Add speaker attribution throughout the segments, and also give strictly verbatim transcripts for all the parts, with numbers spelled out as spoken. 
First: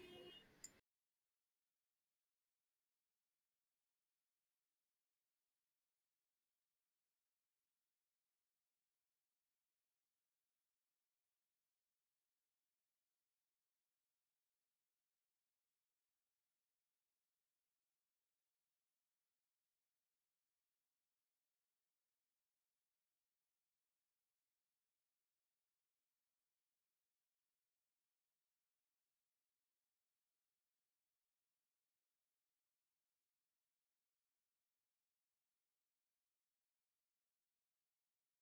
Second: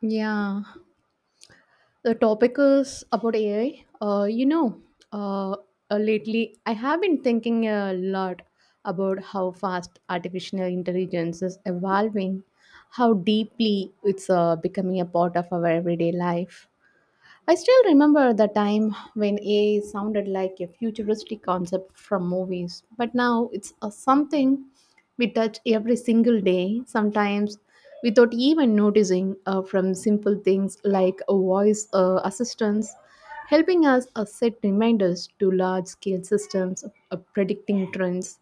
Speaker 1: Yeah, the topic is about A I. Uh, you know, uh, uh, Lately I have been thinking a lot about how fast artificial intelligence is evolving, how deeply it's uh, becoming a part of our everyday life. I still remember the time when A I sounded like a futuristic concept from movies, but now it's a something we touch every single day, sometimes without even noticing, uh, from simple things like a voice uh, assistance helping us uh, set reminders to large scale systems, uh, predicting trends,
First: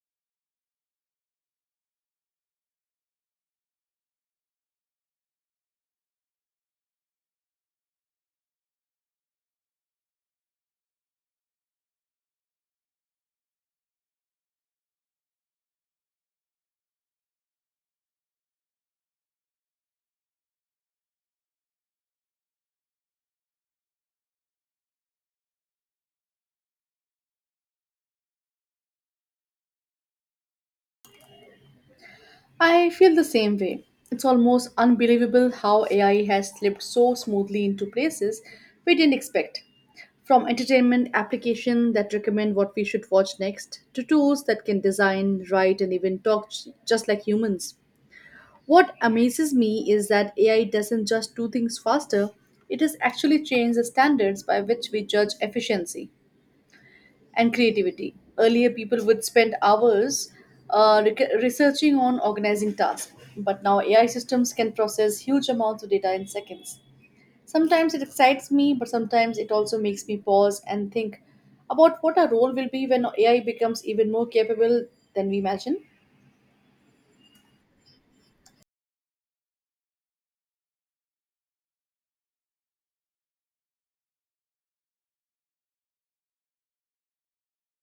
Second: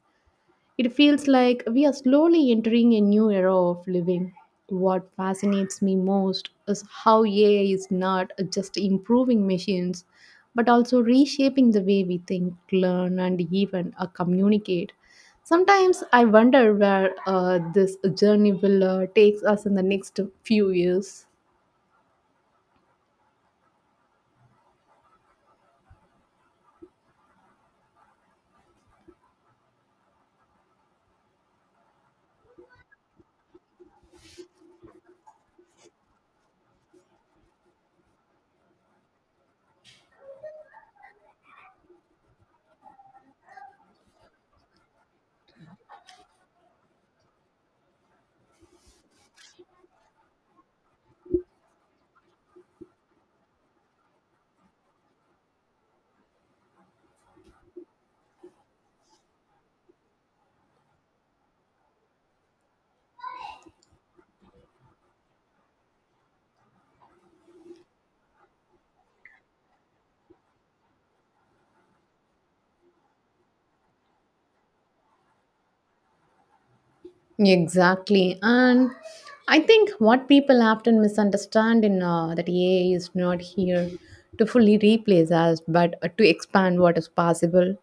Speaker 1: it feels like we are slowly entering a new era of living. What fascinates me most is how A I is not just improving machines, but also reshaping the way we think, learn, and even uh, communicate. Sometimes I wonder where uh, this journey will uh, take us in the next few years.
Speaker 2: I feel the same way. It's almost unbelievable how A I has slipped so smoothly into places we didn't expect. From entertainment applications that recommend what we should watch next, to tools that can design, write, and even talk j- just like humans. What amazes me is that A I doesn't just do things faster, it has actually changed the standards by which we judge efficiency and creativity. Earlier, people would spend hours uh, rec- researching on organizing tasks, but now A I systems can process huge amounts of data in seconds. Sometimes it excites me, but sometimes it also makes me pause and think about what our role will be when A I becomes even more capable than we imagine.
Speaker 1: Exactly. And I think what people often misunderstand in uh, that A I is not here to fully replace us, but uh, to expand what is possible.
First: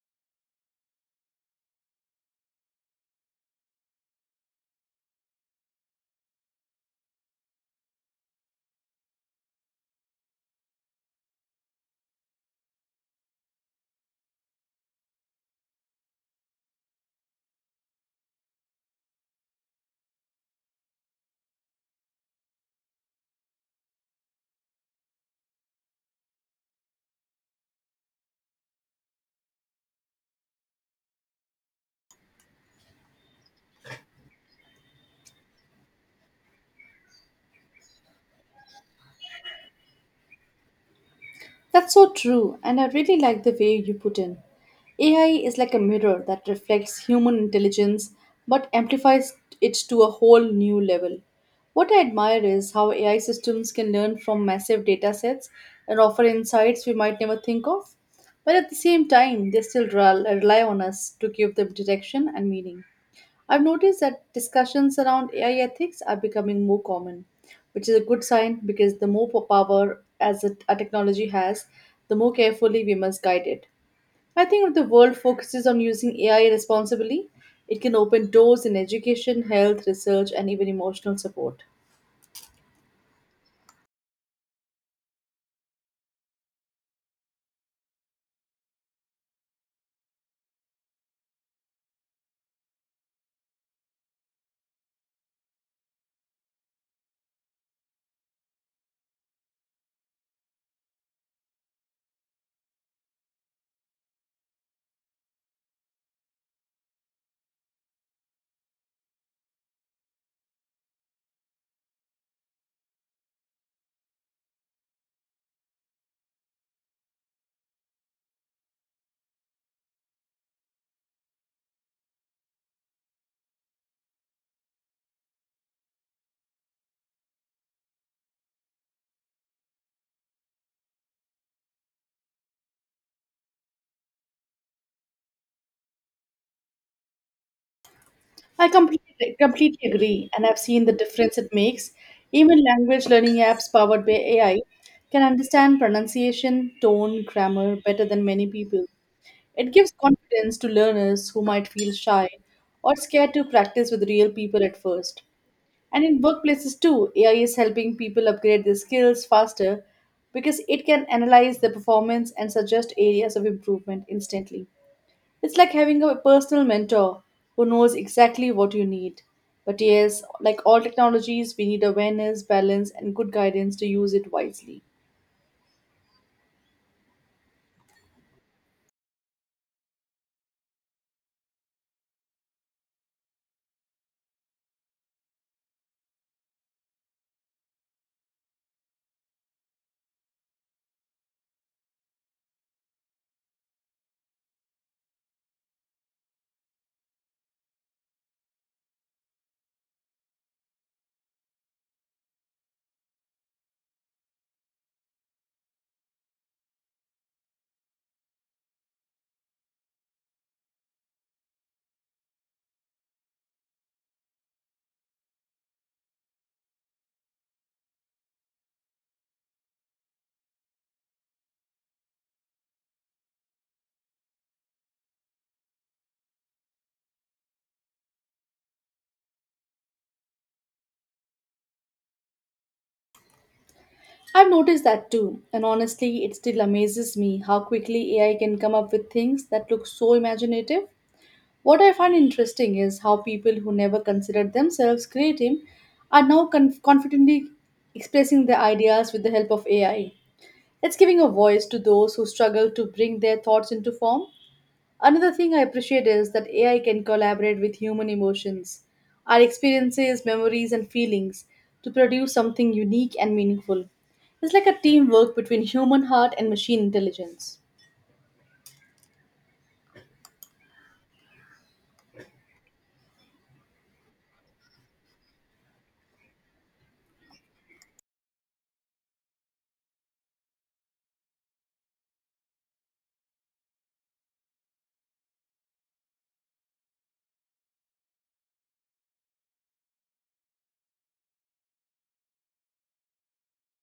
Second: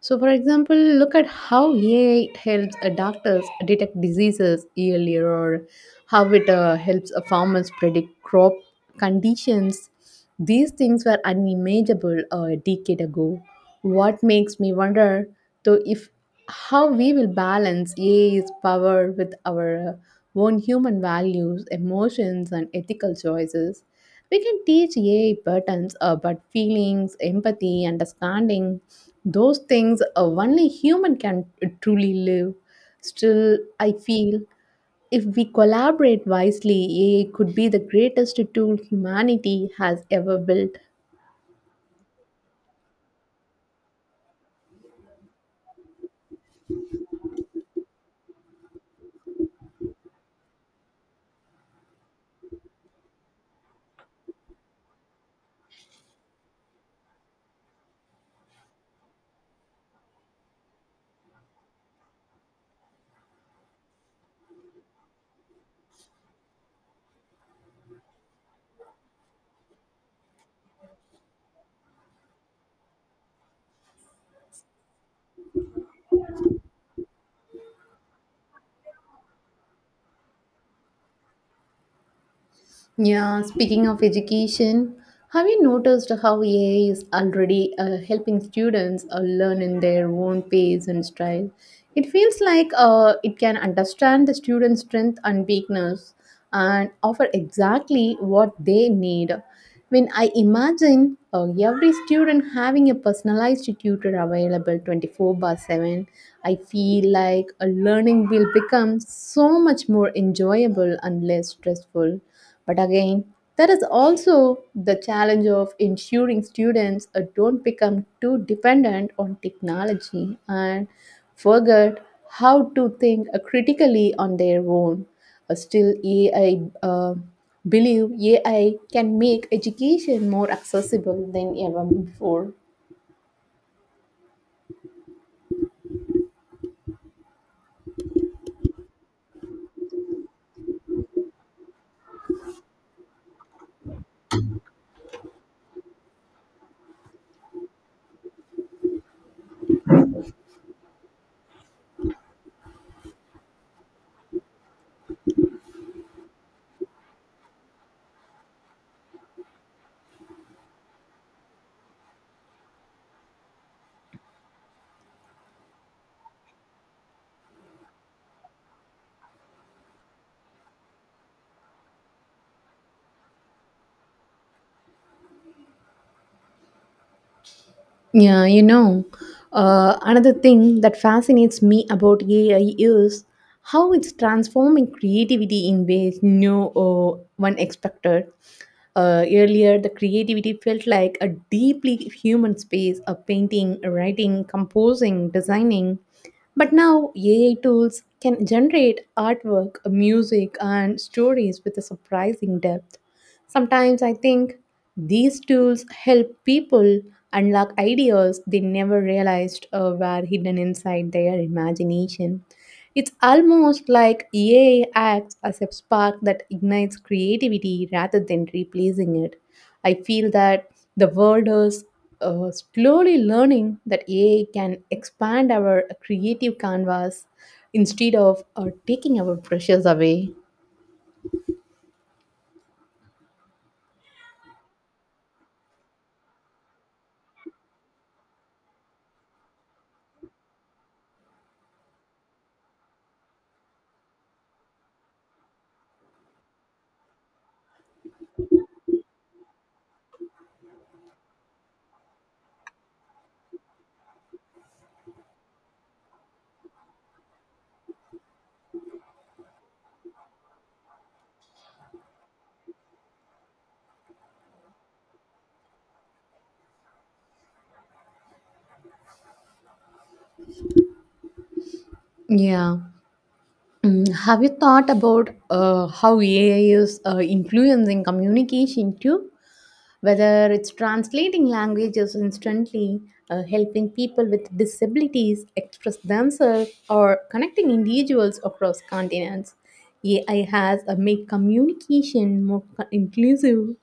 Speaker 1: So, for example, look at how A I helps uh, doctors detect diseases earlier, or how it uh, helps uh, farmers predict crop conditions. These things were unimaginable uh, a decade ago. What makes me wonder, though, if how we will balance A I's power with our uh, own human values, emotions, and ethical choices. We can teach A I patterns about feelings, empathy, understanding, those things uh, only human can uh, truly live. Still, I feel if we collaborate wisely, A I could be the greatest tool humanity has ever built.
Speaker 2: That's so true, and I really like the way you put in. A I is like a mirror that reflects human intelligence but amplifies it to a whole new level. What I admire is how A I systems can learn from massive data sets and offer insights we might never think of, but at the same time, they still rel- rely on us to give them direction and meaning. I've noticed that discussions around A I ethics are becoming more common, which is a good sign because the more po- power as a, a technology has, the more carefully we must guide it. I think if the world focuses on using A I responsibly, it can open doors in education, health, research, and even emotional support.
Speaker 1: Yeah, speaking of education, have you noticed how A I is already uh, helping students uh, learn in their own pace and style? It feels like uh, it can understand the student's strength and weakness and offer exactly what they need. When I imagine uh, every student having a personalized tutor available twenty-four by seven, I feel like a learning will become so much more enjoyable and less stressful. But again, there is also the challenge of ensuring students uh, don't become too dependent on technology and forget how to think uh, critically on their own. Uh, Still, A I uh, believe A I can make education more accessible than ever before.
Speaker 2: I completely, completely agree, and I've seen the difference it makes. Even language learning apps powered by A I can understand pronunciation, tone, grammar better than many people. It gives confidence to learners who might feel shy or scared to practice with real people at first. And in workplaces too, A I is helping people upgrade their skills faster because it can analyze their performance and suggest areas of improvement instantly. It's like having a personal mentor who knows exactly what you need. But yes, like all technologies, we need awareness, balance, and good guidance to use it wisely.
Speaker 1: Yeah, you know, uh, Another thing that fascinates me about A I is how it's transforming creativity in ways no uh, one expected. Uh, earlier, the creativity felt like a deeply human space of painting, writing, composing, designing. But now, A I tools can generate artwork, music, and stories with a surprising depth. Sometimes I think these tools help people unlock ideas they never realized uh, were hidden inside their imagination. It's almost like A I acts as a spark that ignites creativity rather than replacing it. I feel that the world is uh, slowly learning that A I can expand our creative canvas instead of uh, taking our brushes away.
Speaker 2: I've noticed that too, and honestly, it still amazes me how quickly A I can come up with things that look so imaginative. What I find interesting is how people who never considered themselves creative are now conf- confidently expressing their ideas with the help of A I. It's giving a voice to those who struggle to bring their thoughts into form. Another thing I appreciate is that A I can collaborate with human emotions, our experiences, memories, and feelings to produce something unique and meaningful. It's like a teamwork between human heart and machine intelligence.
Speaker 1: Yeah. Mm, Have you thought about uh, how A I is uh, influencing communication too? Whether it's translating languages instantly, uh, helping people with disabilities express themselves, or connecting individuals across continents. A I has uh, made communication more co- inclusive.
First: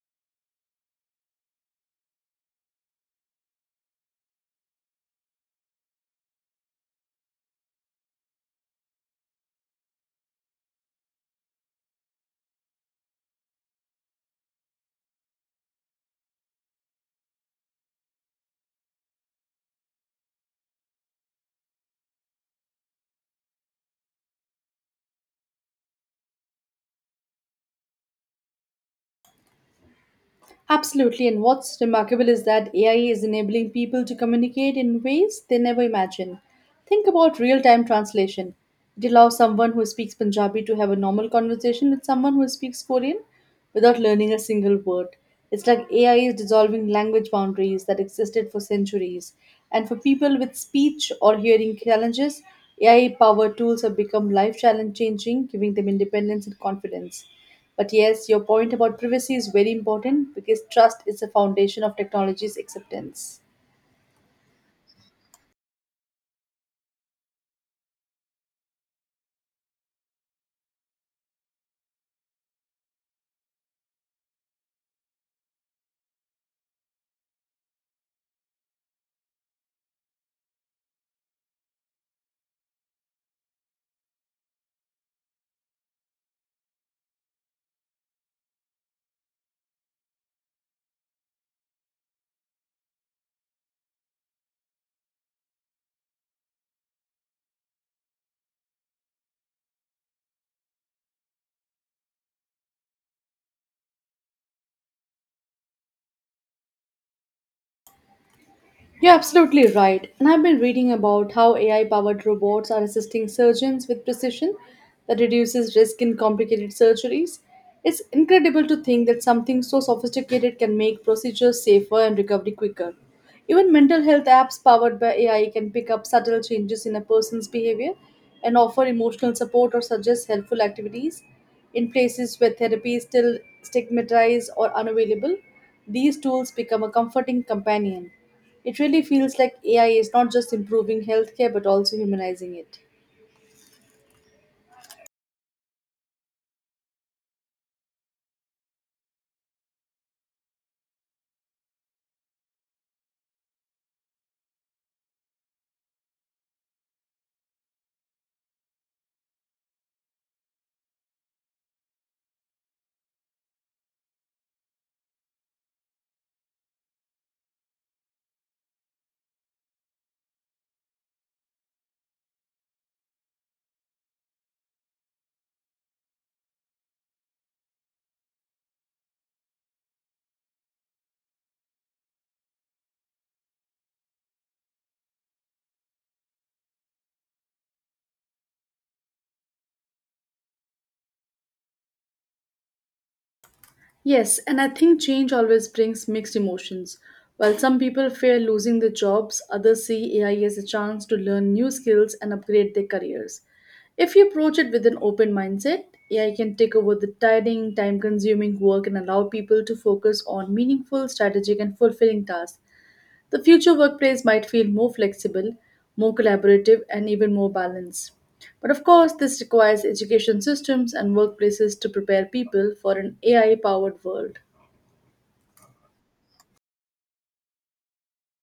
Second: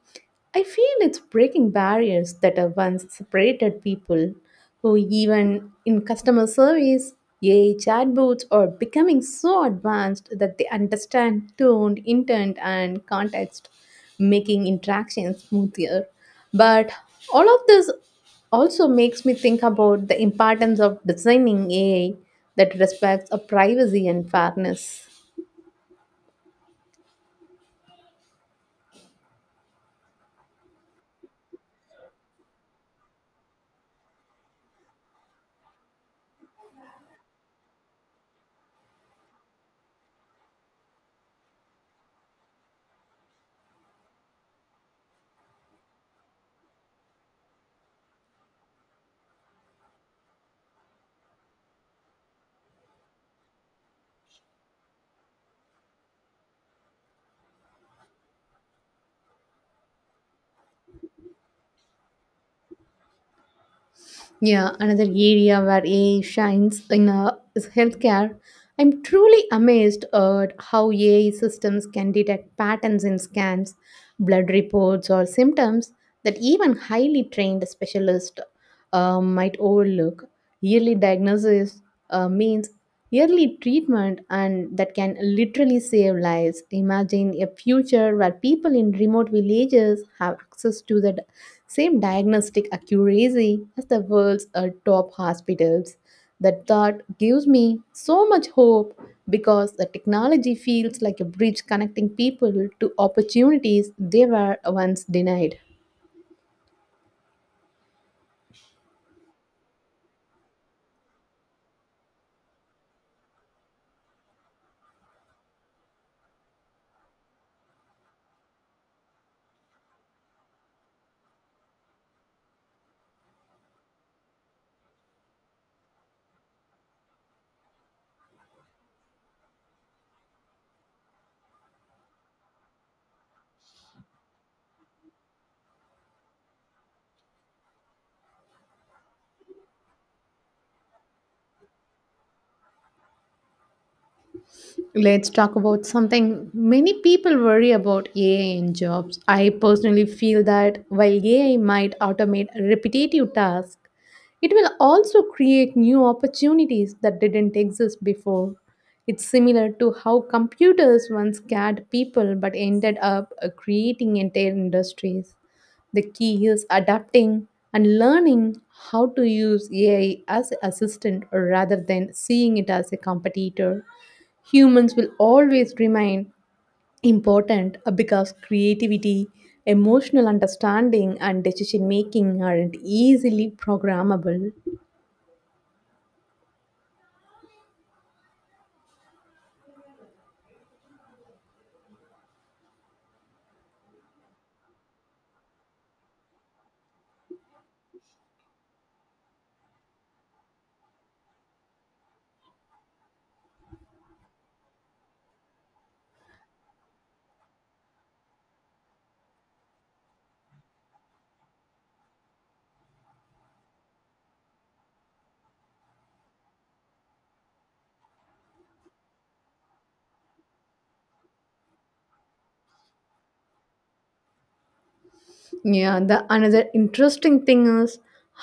Speaker 1: I feel it's breaking barriers that have once separated people or even in customer service. A I chatbots are becoming so advanced that they understand tone, intent, and context, making interactions smoother. But all of this also makes me think about the importance of designing A I that respects a privacy and fairness.
Speaker 2: Absolutely, and what's remarkable is that A I is enabling people to communicate in ways they never imagined. Think about real time translation. It allows someone who speaks Punjabi to have a normal conversation with someone who speaks Korean without learning a single word. It's like A I is dissolving language boundaries that existed for centuries. And for people with speech or hearing challenges, A I powered tools have become life challenge changing, giving them independence and confidence. But yes, your point about privacy is very important because trust is the foundation of technology's acceptance.
Speaker 1: Yeah, another area where A I shines in uh, is healthcare. I'm truly amazed at how A I systems can detect patterns in scans, blood reports, or symptoms that even highly trained specialists uh, might overlook. Yearly diagnosis uh, means early treatment, and that can literally save lives. Imagine a future where people in remote villages have access to the d- same diagnostic accuracy as the world's uh, top hospitals. That thought gives me so much hope, because the technology feels like a bridge connecting people to opportunities they were once denied.
Speaker 2: You're absolutely right. And I've been reading about how A I powered robots are assisting surgeons with precision that reduces risk in complicated surgeries. It's incredible to think that something so sophisticated can make procedures safer and recovery quicker. Even mental health apps powered by A I can pick up subtle changes in a person's behavior and offer emotional support or suggest helpful activities in places where therapy is still stigmatized or unavailable. These tools become a comforting companion. It really feels like A I is not just improving healthcare but also humanizing it.
Speaker 1: Let's talk about something many people worry about: A I in jobs. I personally feel that while A I might automate repetitive tasks, it will also create new opportunities that didn't exist before. It's similar to how computers once scared people but ended up uh, creating entire industries. The key is adapting and learning how to use A I as assistant rather than seeing it as a competitor. Humans will always remain important uh, because creativity, emotional understanding, and decision making aren't easily programmable.
Speaker 2: Yes, and I think change always brings mixed emotions. While some people fear losing their jobs, others see A I as a chance to learn new skills and upgrade their careers. If you approach it with an open mindset, A I can take over the tiring, time consuming work and allow people to focus on meaningful, strategic, and fulfilling tasks. The future workplace might feel more flexible, more collaborative, and even more balanced. But of course, this requires education systems and workplaces to prepare people for an A I powered world.
Speaker 1: Yeah, the Another interesting thing is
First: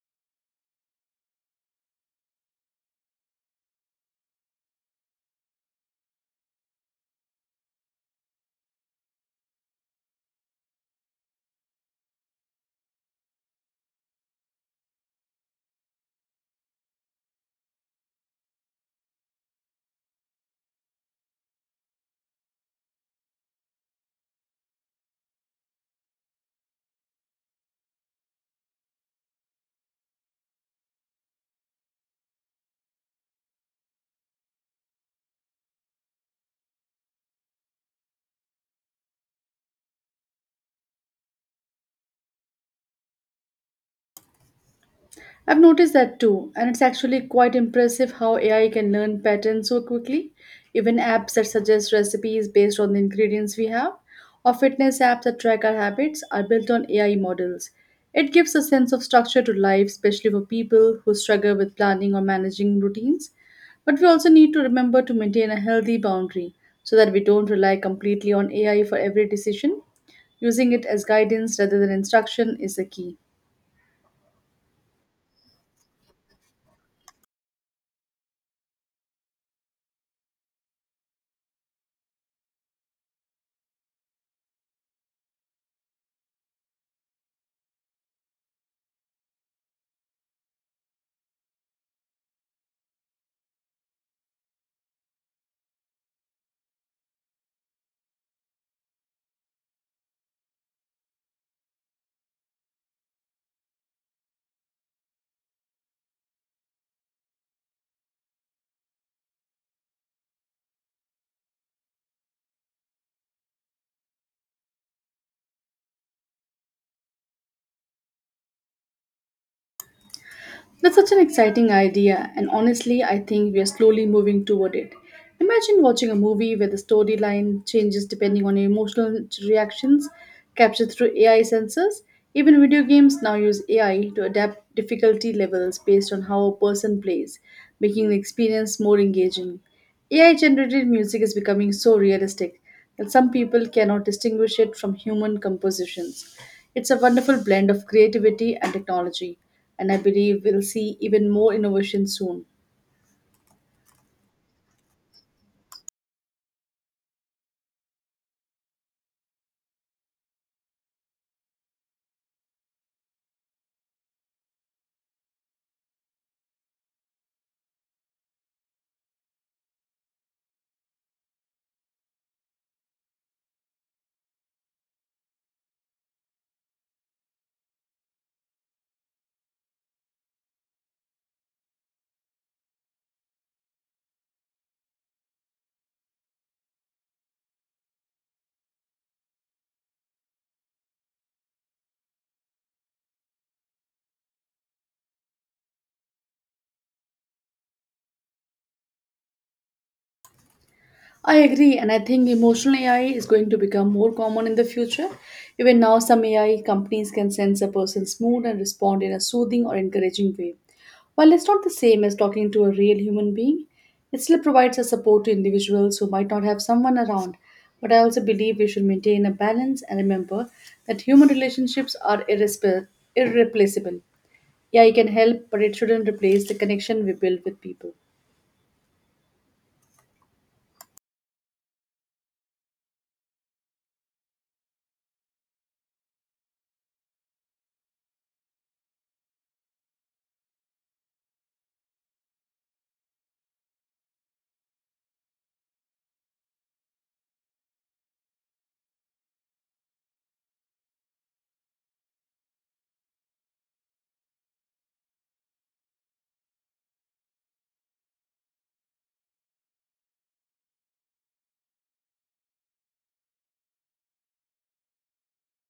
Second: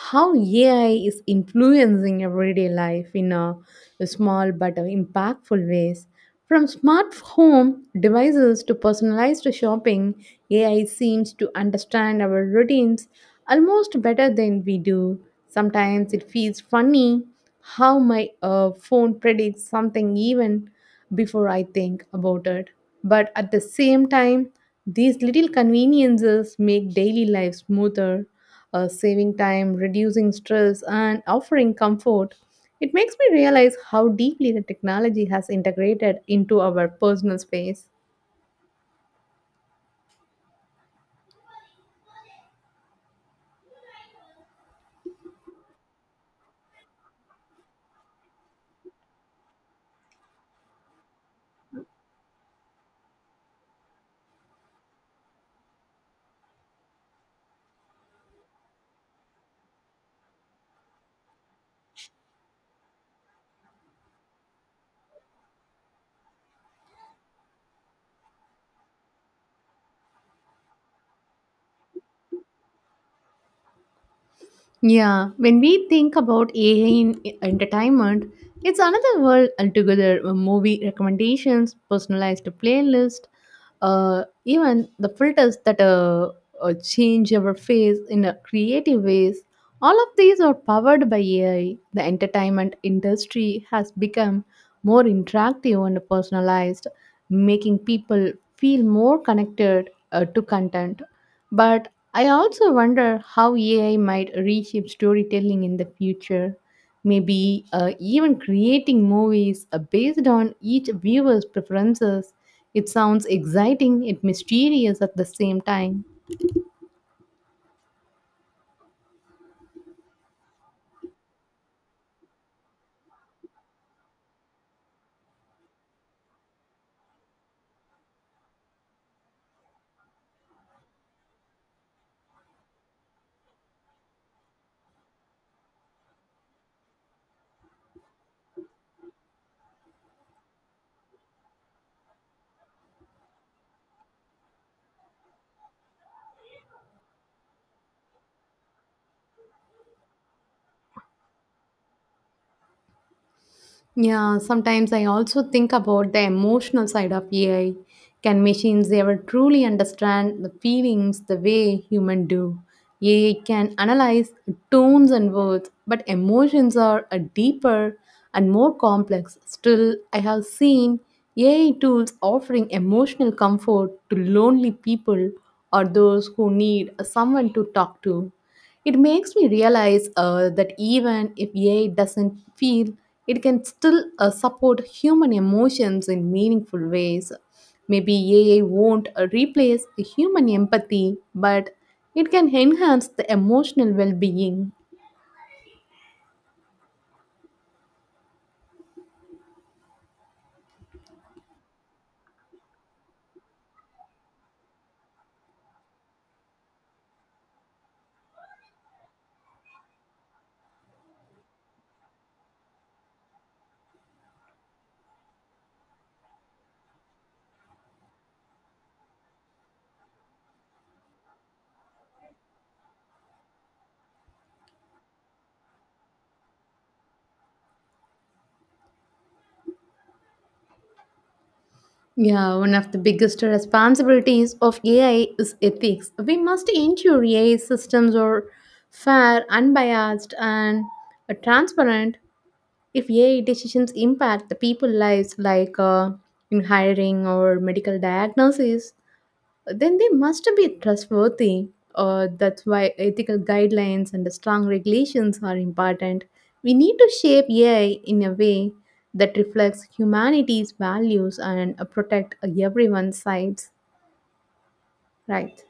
Speaker 1: how A I is influencing everyday life in a, a small but impactful ways. From smart home devices to personalized shopping, A I seems to understand our routines almost better than we do. Sometimes it feels funny how my uh, phone predicts something even before I think about it. But at the same time, these little conveniences make daily life smoother, uh, saving time, reducing stress, and offering comfort. It makes me realize how deeply the technology has integrated into our personal space.
Speaker 2: I've noticed that too, and it's actually quite impressive how A I can learn patterns so quickly. Even apps that suggest recipes based on the ingredients we have, or fitness apps that track our habits, are built on A I models. It gives a sense of structure to life, especially for people who struggle with planning or managing routines. But we also need to remember to maintain a healthy boundary so that we don't rely completely on A I for every decision. Using it as guidance rather than instruction is the key.
Speaker 1: Yeah, when we think about A I in entertainment, it's another world altogether. Uh, Movie recommendations, personalized playlist, uh, even the filters that uh, uh, change our face in a creative ways. All of these are powered by A I. The entertainment industry has become more interactive and personalized, making people feel more connected uh, to content. But I also wonder how A I might reshape storytelling in the future, maybe uh, even creating movies uh, based on each viewer's preferences. It sounds exciting yet mysterious at the same time.
Speaker 2: That's such an exciting idea, and honestly, I think we are slowly moving toward it. Imagine watching a movie where the storyline changes depending on your emotional reactions captured through A I sensors. Even video games now use A I to adapt difficulty levels based on how a person plays, making the experience more engaging. A I generated music is becoming so realistic and some people cannot distinguish it from human compositions. It's a wonderful blend of creativity and technology, and I believe we'll see even more innovation soon.
Speaker 1: Yeah, sometimes I also think about the emotional side of A I. Can machines ever truly understand the feelings the way humans do? A I can analyze tones and words, but emotions are a deeper and more complex. Still, I have seen A I tools offering emotional comfort to lonely people or those who need someone to talk to. It makes me realize uh, that even if A I doesn't feel, it can still uh, support human emotions in meaningful ways. Maybe A I won't uh, replace human empathy, but it can enhance the emotional well being.
Speaker 2: I agree, and I think emotional A I is going to become more common in the future. Even now, some A I companies can sense a person's mood and respond in a soothing or encouraging way. While it's not the same as talking to a real human being, it still provides a support to individuals who might not have someone around. But I also believe we should maintain a balance and remember that human relationships are irrespe- irreplaceable. A I can help, but it shouldn't replace the connection we build with people.
Speaker 1: Yeah, one of the biggest responsibilities of A I is ethics. We must ensure A I systems are fair, unbiased, and uh, transparent. If A I decisions impact the people lives, like uh, in hiring or medical diagnosis, then they must be trustworthy. Uh, that's why ethical guidelines and strong regulations are important. We need to shape A I in a way that reflects humanity's values and uh, protect everyone's rights. Right.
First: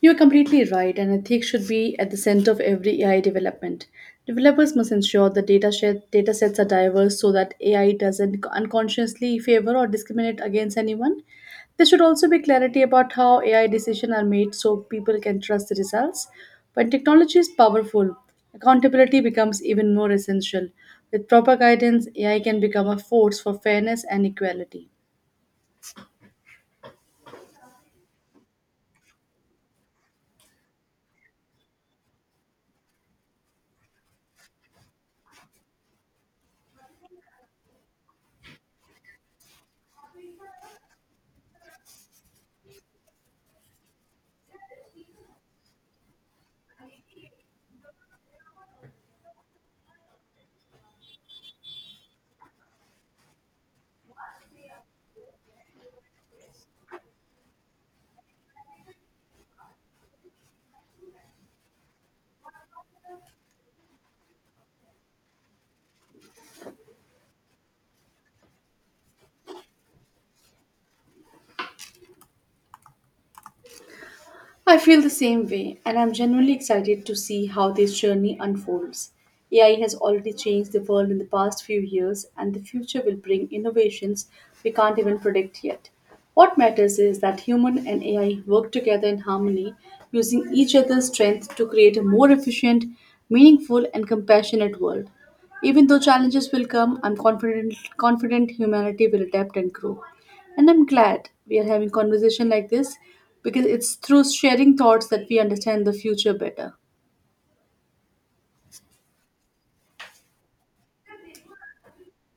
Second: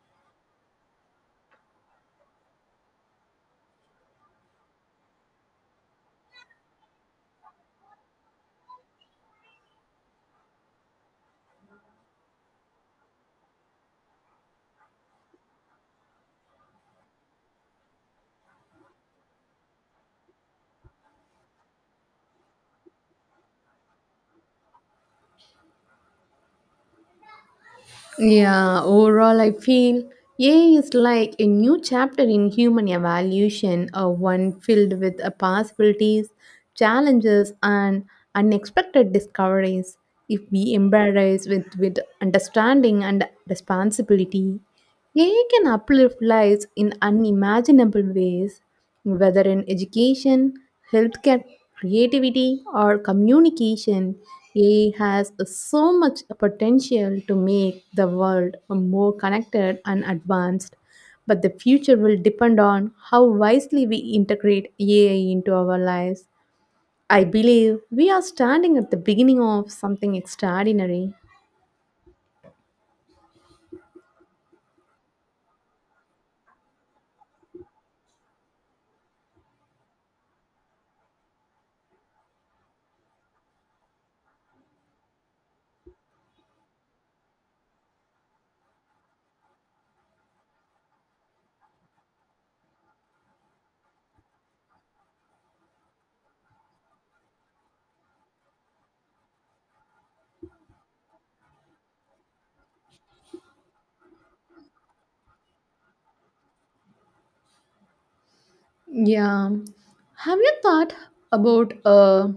Speaker 2: You're completely right, and ethics should be at the center of every A I development. Developers must ensure the data, set, data sets are diverse so that A I doesn't unconsciously favor or discriminate against anyone. There should also be clarity about how A I decisions are made so people can trust the results. When technology is powerful, accountability becomes even more essential. With proper guidance, A I can become a force for fairness and equality.
Speaker 1: Yeah, overall, I feel A I is like a new chapter in human evolution, uh, one filled with uh, possibilities, challenges, and unexpected discoveries. If we embrace with, with understanding and responsibility, A I can uplift lives in unimaginable ways, whether in education, healthcare, creativity, or communication. A I has so much potential to make the world more connected and advanced, but the future will depend on how wisely we integrate A I into our lives. I believe we are standing at the beginning of something extraordinary.
Speaker 2: I feel the same way, and I'm genuinely excited to see how this journey unfolds. A I has already changed the world in the past few years, and the future will bring innovations we can't even predict yet. What matters is that human and A I work together in harmony, using each other's strength to create a more efficient, meaningful, and compassionate world. Even though challenges will come, I'm confident confident humanity will adapt and grow. And I'm glad we are having conversation like this because it's through sharing thoughts that we understand the future better.
Speaker 1: Yeah. Have you thought about uh,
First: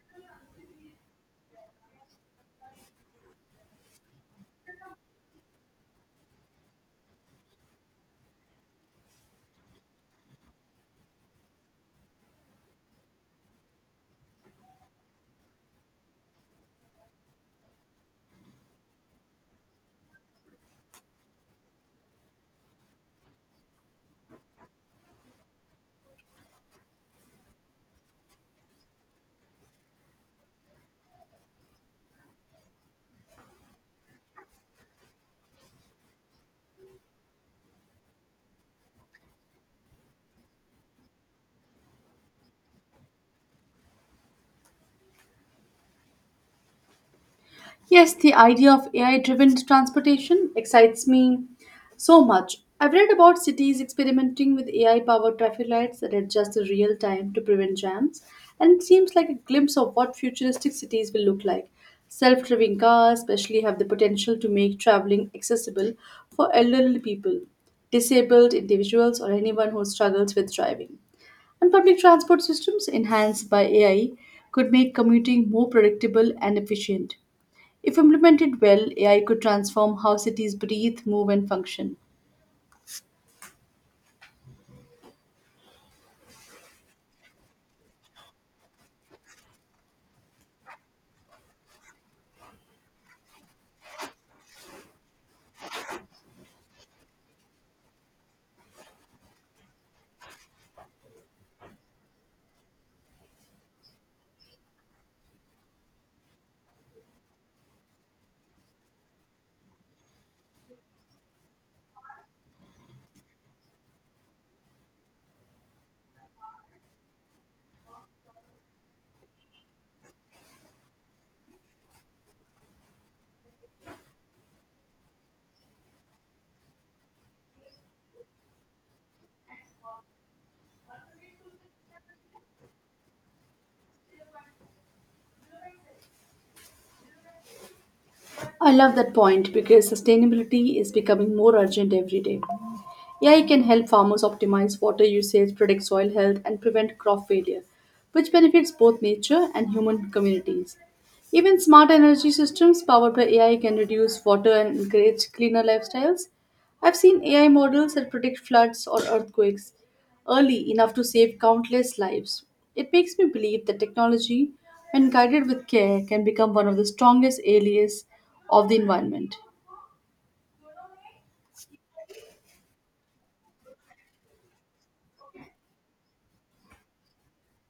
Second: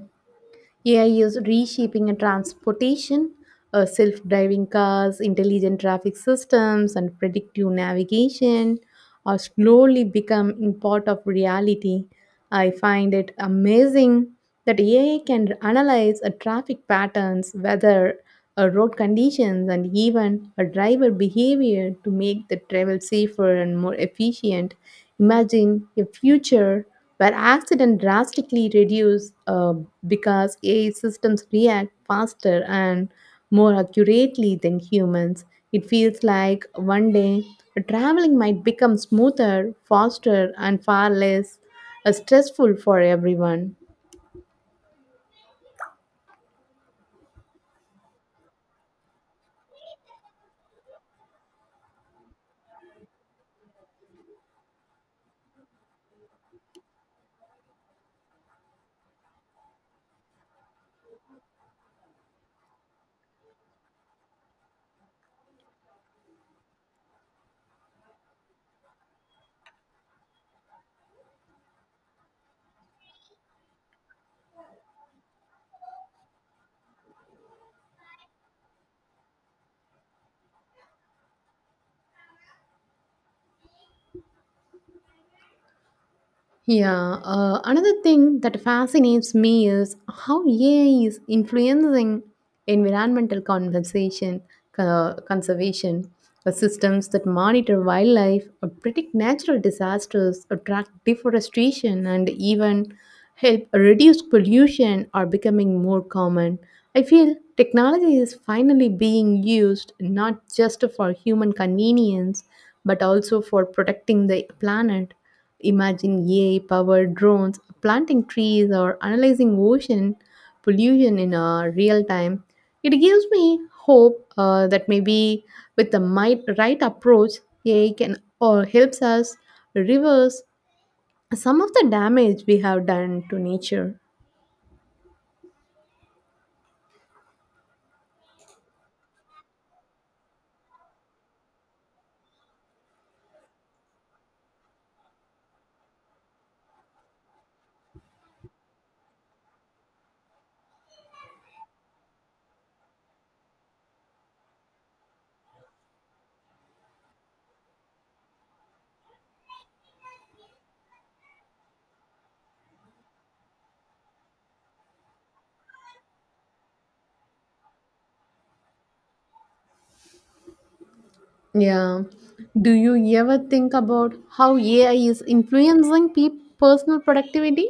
Speaker 1: A I is reshaping a transportation, uh, self-driving cars, intelligent traffic systems, and predictive navigation are slowly becoming part of reality. I find it amazing that A I can analyze a traffic patterns, weather, uh, road conditions, and even a driver behavior to make the travel safer and more efficient. Imagine a future where accidents drastically reduce uh, because A I systems react faster and more accurately than humans. It feels like one day traveling might become smoother, faster, and far less uh, stressful for everyone.
Speaker 2: Yes, the idea of A I driven transportation excites me so much. I've read about cities experimenting with A I powered traffic lights that adjust in real time to prevent jams, and it seems like a glimpse of what futuristic cities will look like. Self driving cars, especially, have the potential to make traveling accessible for elderly people, disabled individuals, or anyone who struggles with driving. And public transport systems enhanced by A I could make commuting more predictable and efficient. If implemented well, A I could transform how cities breathe, move, and function.
Speaker 1: Yeah, uh, Another thing that fascinates me is how A I is influencing environmental conversation, uh, conservation, uh, systems that monitor wildlife, or predict natural disasters, or track deforestation, and even help reduce pollution are becoming more common. I feel technology is finally being used not just for human convenience, but also for protecting the planet. Imagine A I-powered drones planting trees or analyzing ocean pollution in uh, real time. It gives me hope uh, that maybe with the might, right approach, A I can or helps us reverse some of the damage we have done to nature.
Speaker 2: I love that point because sustainability is becoming more urgent every day. A I can help farmers optimize water usage, predict soil health, and prevent crop failure, which benefits both nature and human communities. Even smart energy systems powered by A I can reduce water and encourage cleaner lifestyles. I've seen A I models that predict floods or earthquakes early enough to save countless lives. It makes me believe that technology, when guided with care, can become one of the strongest allies of the environment.
Speaker 1: Yeah. Do you ever think about how A I is influencing pe- personal productivity?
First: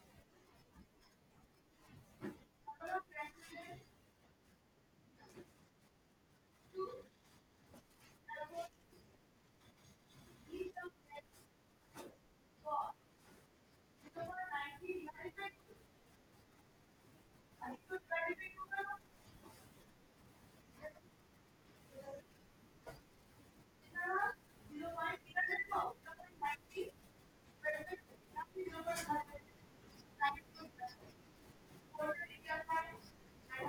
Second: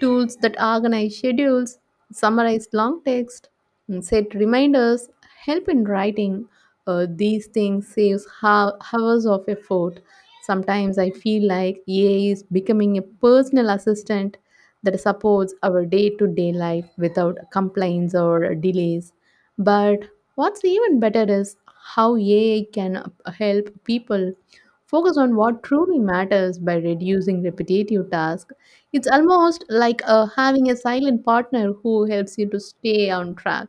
Speaker 1: Tools that organize schedules, summarize long text, and set reminders help in writing. Uh, these things saves ho- hours of effort. Sometimes I feel like A I is becoming a personal assistant that supports our day-to-day life without complaints or delays. But what's even better is how A I can uh, help people focus on what truly matters by reducing repetitive tasks. It's almost like uh, having a silent partner who helps you to stay on track.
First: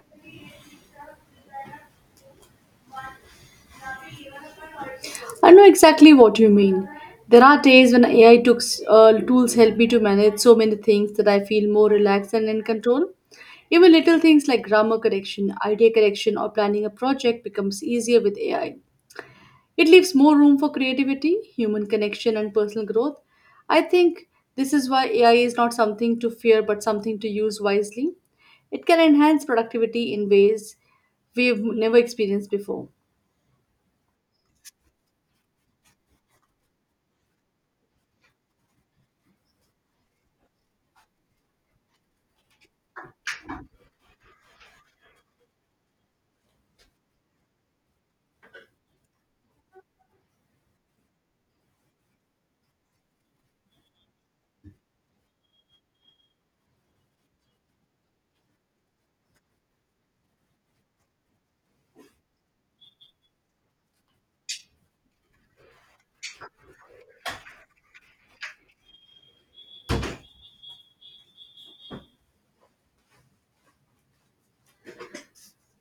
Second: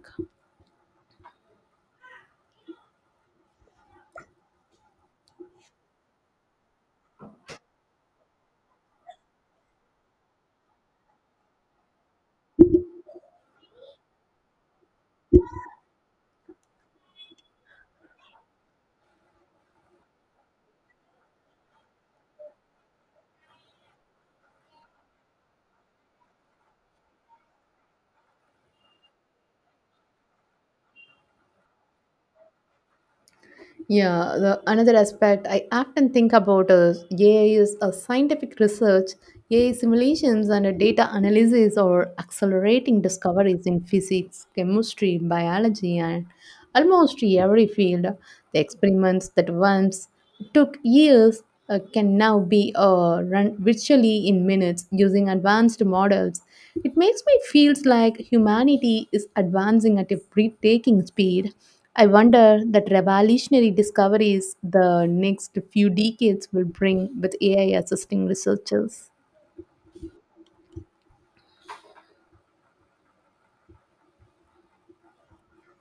Speaker 2: I know exactly what you mean. There are days when A I tools, uh, tools help me to manage so many things that I feel more relaxed and in control. Even little things like grammar correction, idea correction, or planning a project becomes easier with A I. It leaves more room for creativity, human connection, and personal growth. I think this is why A I is not something to fear but something to use wisely. It can enhance productivity in ways we've never experienced before.
Speaker 1: Yeah, the, another aspect I often think about is A I is a scientific research. A I simulations and a data analysis are accelerating discoveries in physics, chemistry, biology, and almost every field. The experiments that once took years uh, can now be uh, run virtually in minutes using advanced models. It makes me feel like humanity is advancing at a breathtaking speed. I wonder that revolutionary discoveries the next few decades will bring with A I assisting researchers.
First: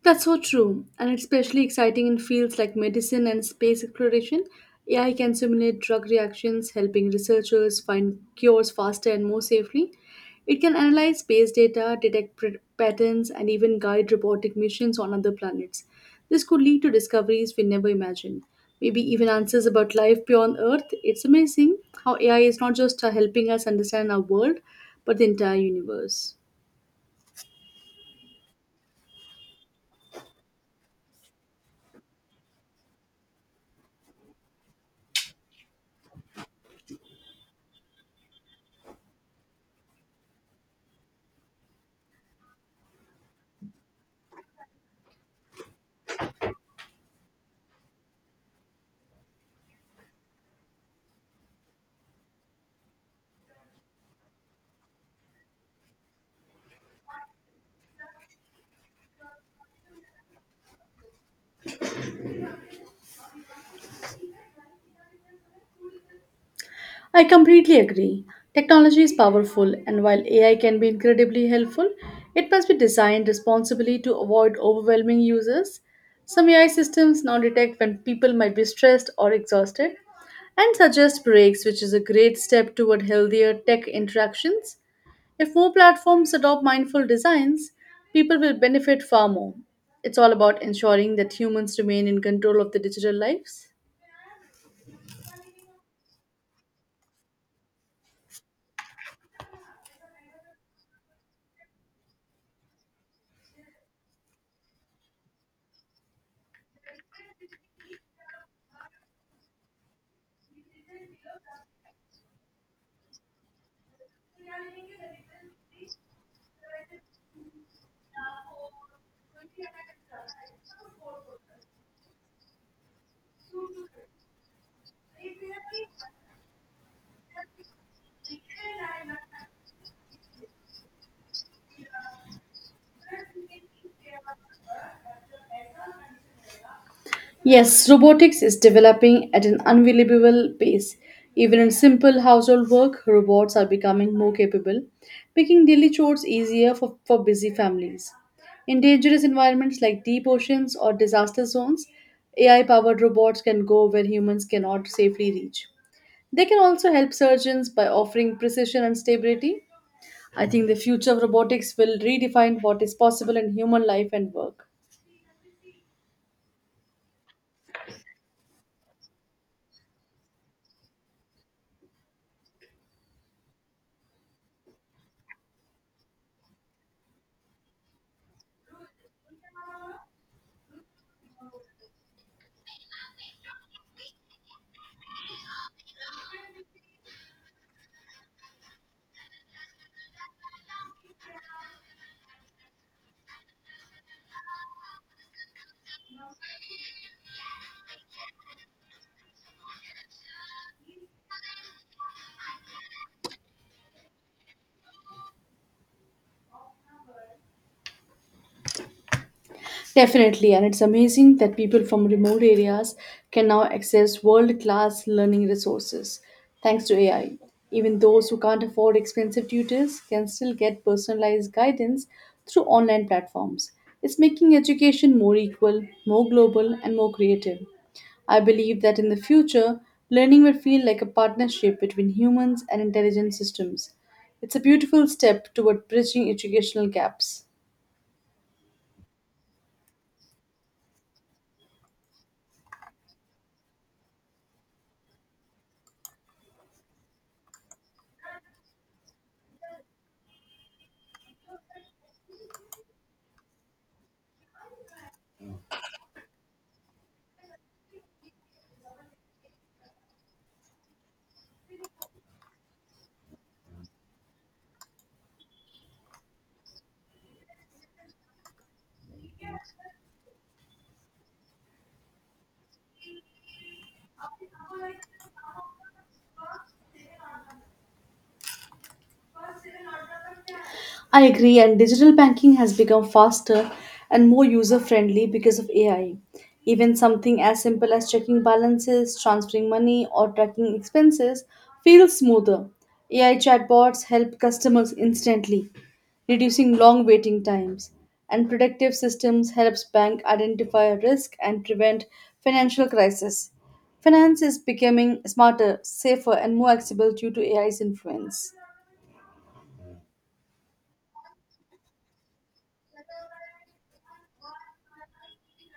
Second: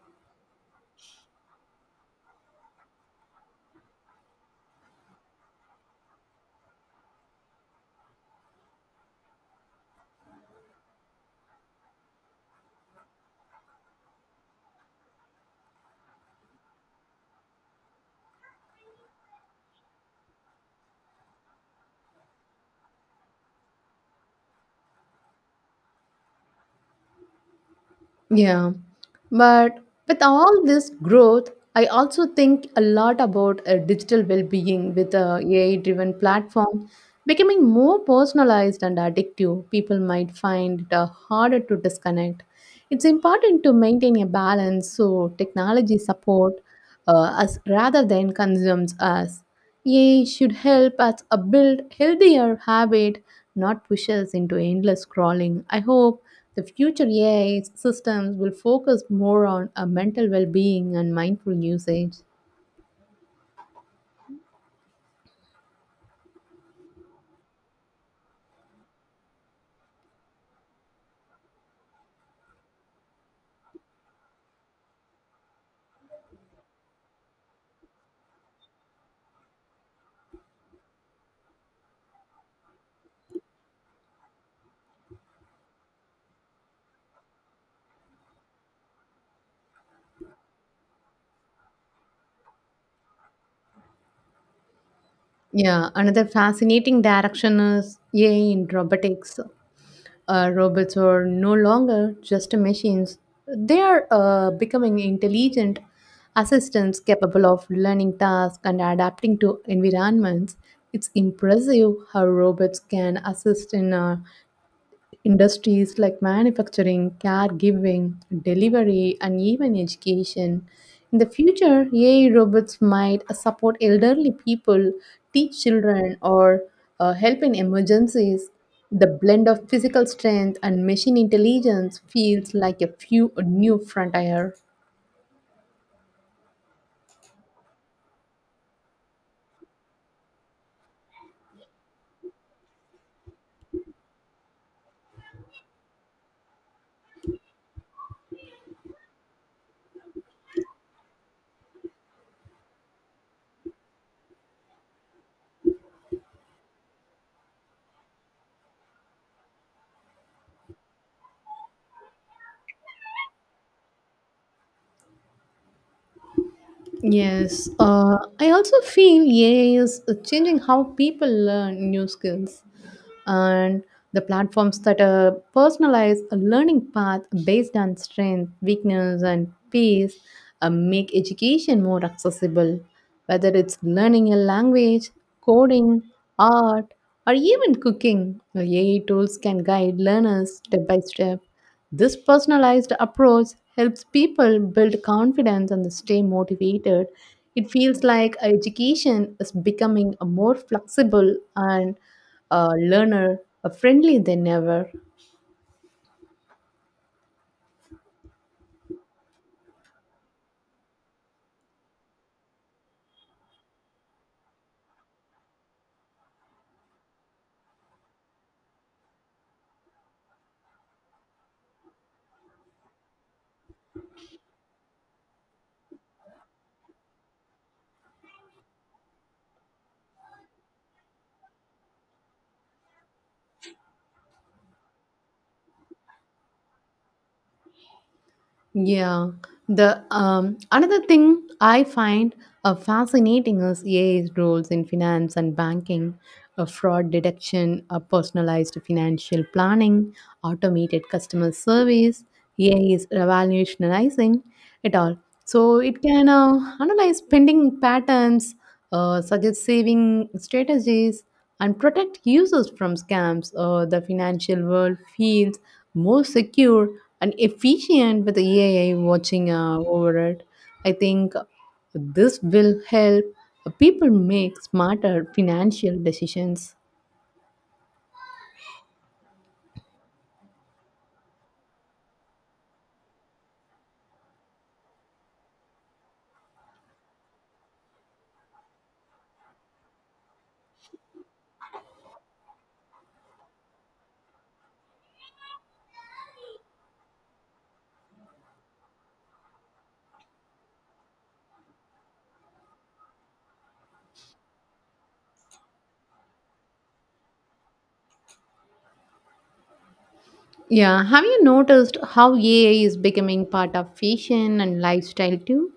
Speaker 2: That's so true, and it's especially exciting in fields like medicine and space exploration. A I can simulate drug reactions, helping researchers find cures faster and more safely. It can analyze space data, detect pr- patterns, and even guide robotic missions on other planets. This could lead to discoveries we never imagined. Maybe even answers about life beyond Earth. It's amazing how A I is not just uh, helping us understand our world, but the entire universe.
Speaker 1: Yeah, but with all this growth, I also think a lot about uh, digital well-being with a AI-driven platform becoming more personalized and addictive. People might find it uh, harder to disconnect. It's important to maintain a balance so technology support uh, us rather than consumes us. A I should help us uh, build healthier habit, not push us into endless scrolling. I hope. The future A I systems will focus more on a mental well being and mindful usage.
Speaker 2: I completely agree. Technology is powerful, and while A I can be incredibly helpful, it must be designed responsibly to avoid overwhelming users. Some A I systems now detect when people might be stressed or exhausted and suggest breaks, which is a great step toward healthier tech interactions. If more platforms adopt mindful designs, people will benefit far more. It's all about ensuring that humans remain in control of their digital lives.
Speaker 1: Yeah, another fascinating direction is A I in robotics. Uh, robots are no longer just machines, they are uh, becoming intelligent assistants capable of learning tasks and adapting to environments. It's impressive how robots can assist in uh, industries like manufacturing, caregiving, delivery, and even education. In the future, A I robots might uh, support elderly people, teach children, or uh, help in emergencies. The blend of physical strength and machine intelligence feels like a few a new frontier.
Speaker 2: Yes, robotics is developing at an unbelievable pace. Even in simple household work, robots are becoming more capable, making daily chores easier for, for busy families. In dangerous environments like deep oceans or disaster zones, A I powered robots can go where humans cannot safely reach. They can also help surgeons by offering precision and stability. I think the future of robotics will redefine what is possible in human life and work.
Speaker 1: Yes, uh, I also feel A I is changing how people learn new skills. And the platforms that uh, personalize a learning path based on strength, weakness, and pace uh, make education more accessible. Whether it's learning a language, coding, art, or even cooking, the A I tools can guide learners step by step. This personalized approach helps people build confidence and stay motivated. It feels like education is becoming a more flexible and a learner, a friendly than ever.
Speaker 2: Definitely, and it's amazing that people from remote areas can now access world class learning resources thanks to A I. Even those who can't afford expensive tutors can still get personalized guidance through online platforms. It's making education more equal, more global, and more creative. I believe that in the future, learning will feel like a partnership between humans and intelligent systems. It's a beautiful step toward bridging educational gaps.
Speaker 1: Yeah. The um, Another thing I find uh, fascinating is A I's roles in finance and banking, uh, fraud detection, uh, personalized financial planning, automated customer service. A I is revolutionizing it all. So it can uh, analyze spending patterns, uh, suggest saving strategies, and protect users from scams. Uh, the financial world feels more secure and efficient with A I watching uh, over it. I think this will help people make smarter financial decisions.
Speaker 2: I agree, and digital banking has become faster and more user friendly because of A I. Even something as simple as checking balances, transferring money, or tracking expenses feels smoother. A I chatbots help customers instantly, reducing long waiting times. And predictive systems helps bank identify risk and prevent financial crisis. Finance is becoming smarter, safer, and more accessible due to A I's influence.
Speaker 1: Yeah, have you noticed how A I is becoming part of fashion and lifestyle too?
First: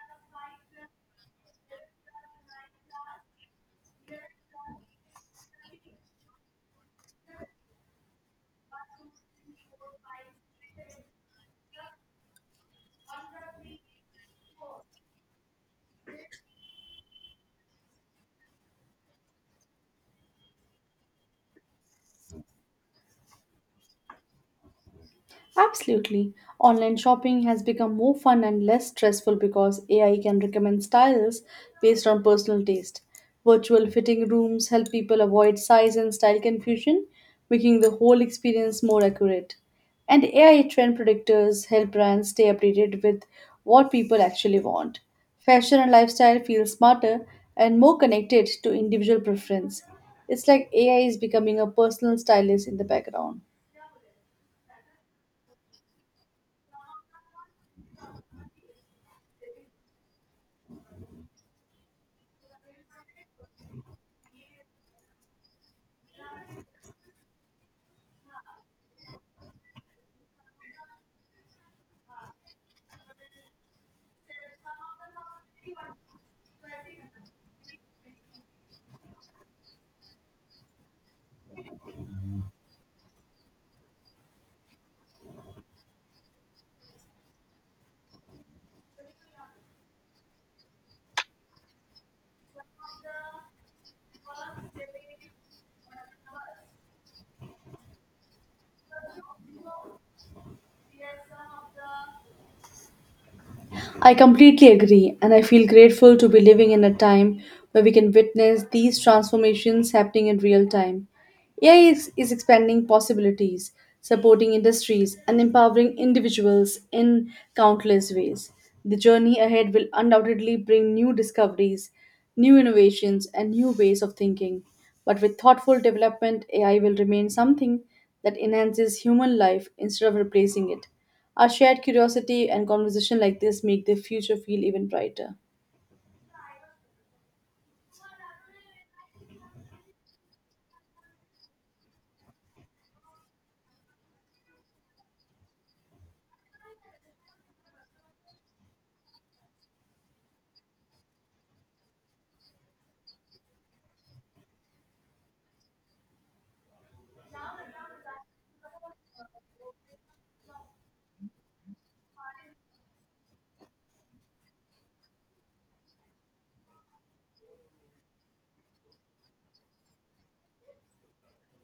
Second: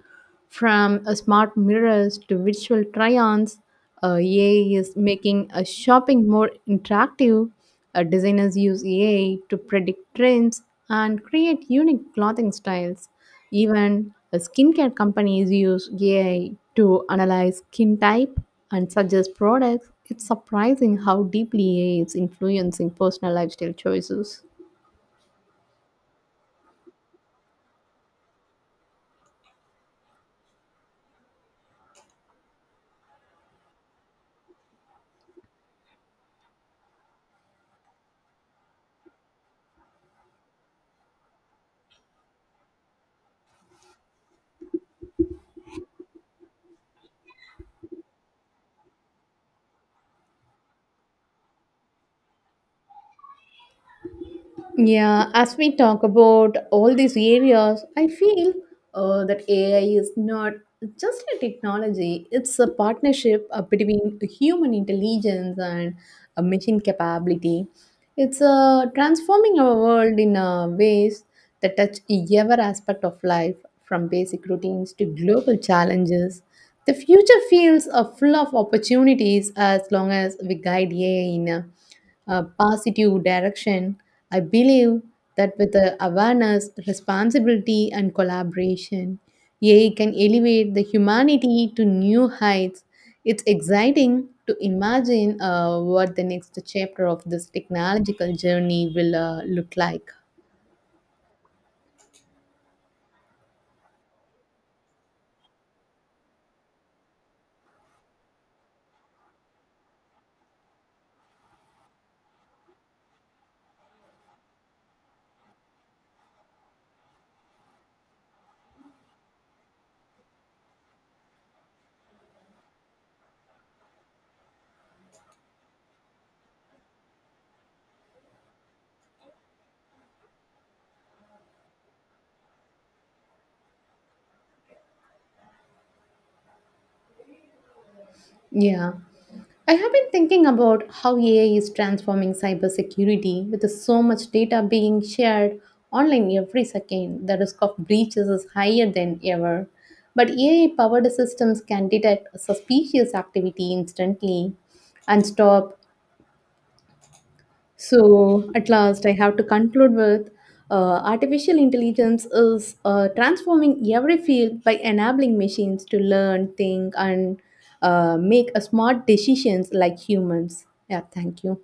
Speaker 1: From uh, smart mirrors to virtual try-ons, uh, A I is making uh, shopping more interactive. Uh, designers use A I to predict trends and create unique clothing styles. Even uh, skincare companies use A I to analyze skin type and suggest products. It's surprising how deeply A I is influencing personal lifestyle choices.
Speaker 2: Absolutely. Online shopping has become more fun and less stressful because A I can recommend styles based on personal taste. Virtual fitting rooms help people avoid size and style confusion, making the whole experience more accurate. And A I trend predictors help brands stay updated with what people actually want. Fashion and lifestyle feel smarter and more connected to individual preference. It's like A I is becoming a personal stylist in the background.
Speaker 1: Yeah, as we talk about all these areas, I feel uh, that A I is not just a technology, it's a partnership uh, between human intelligence and a machine capability. It's uh, transforming our world in uh, ways that touch every aspect of life, from basic routines to global challenges. The future feels uh, full of opportunities as long as we guide A I in. Uh, uh, positive direction, I believe that with the awareness, responsibility, and collaboration, A I can elevate the humanity to new heights. It's exciting to imagine uh, what the next chapter of this technological journey will uh, look like.
Speaker 2: I completely agree, and I feel grateful to be living in a time where we can witness these transformations happening in real time. A I is, is expanding possibilities, supporting industries, and empowering individuals in countless ways. The journey ahead will undoubtedly bring new discoveries, new innovations, and new ways of thinking. But with thoughtful development, A I will remain something that enhances human life instead of replacing it. Our shared curiosity and conversation like this make the future feel even brighter.
Speaker 1: Yeah. I have been thinking about how A I is transforming cybersecurity with so much data being shared online every second. The risk of breaches is higher than ever. But A I powered systems can detect suspicious activity instantly and stop so, at last, I have to conclude with uh, artificial intelligence is uh, transforming every field by enabling machines to learn, think, and uh, make a smart decisions like humans. Yeah, thank you.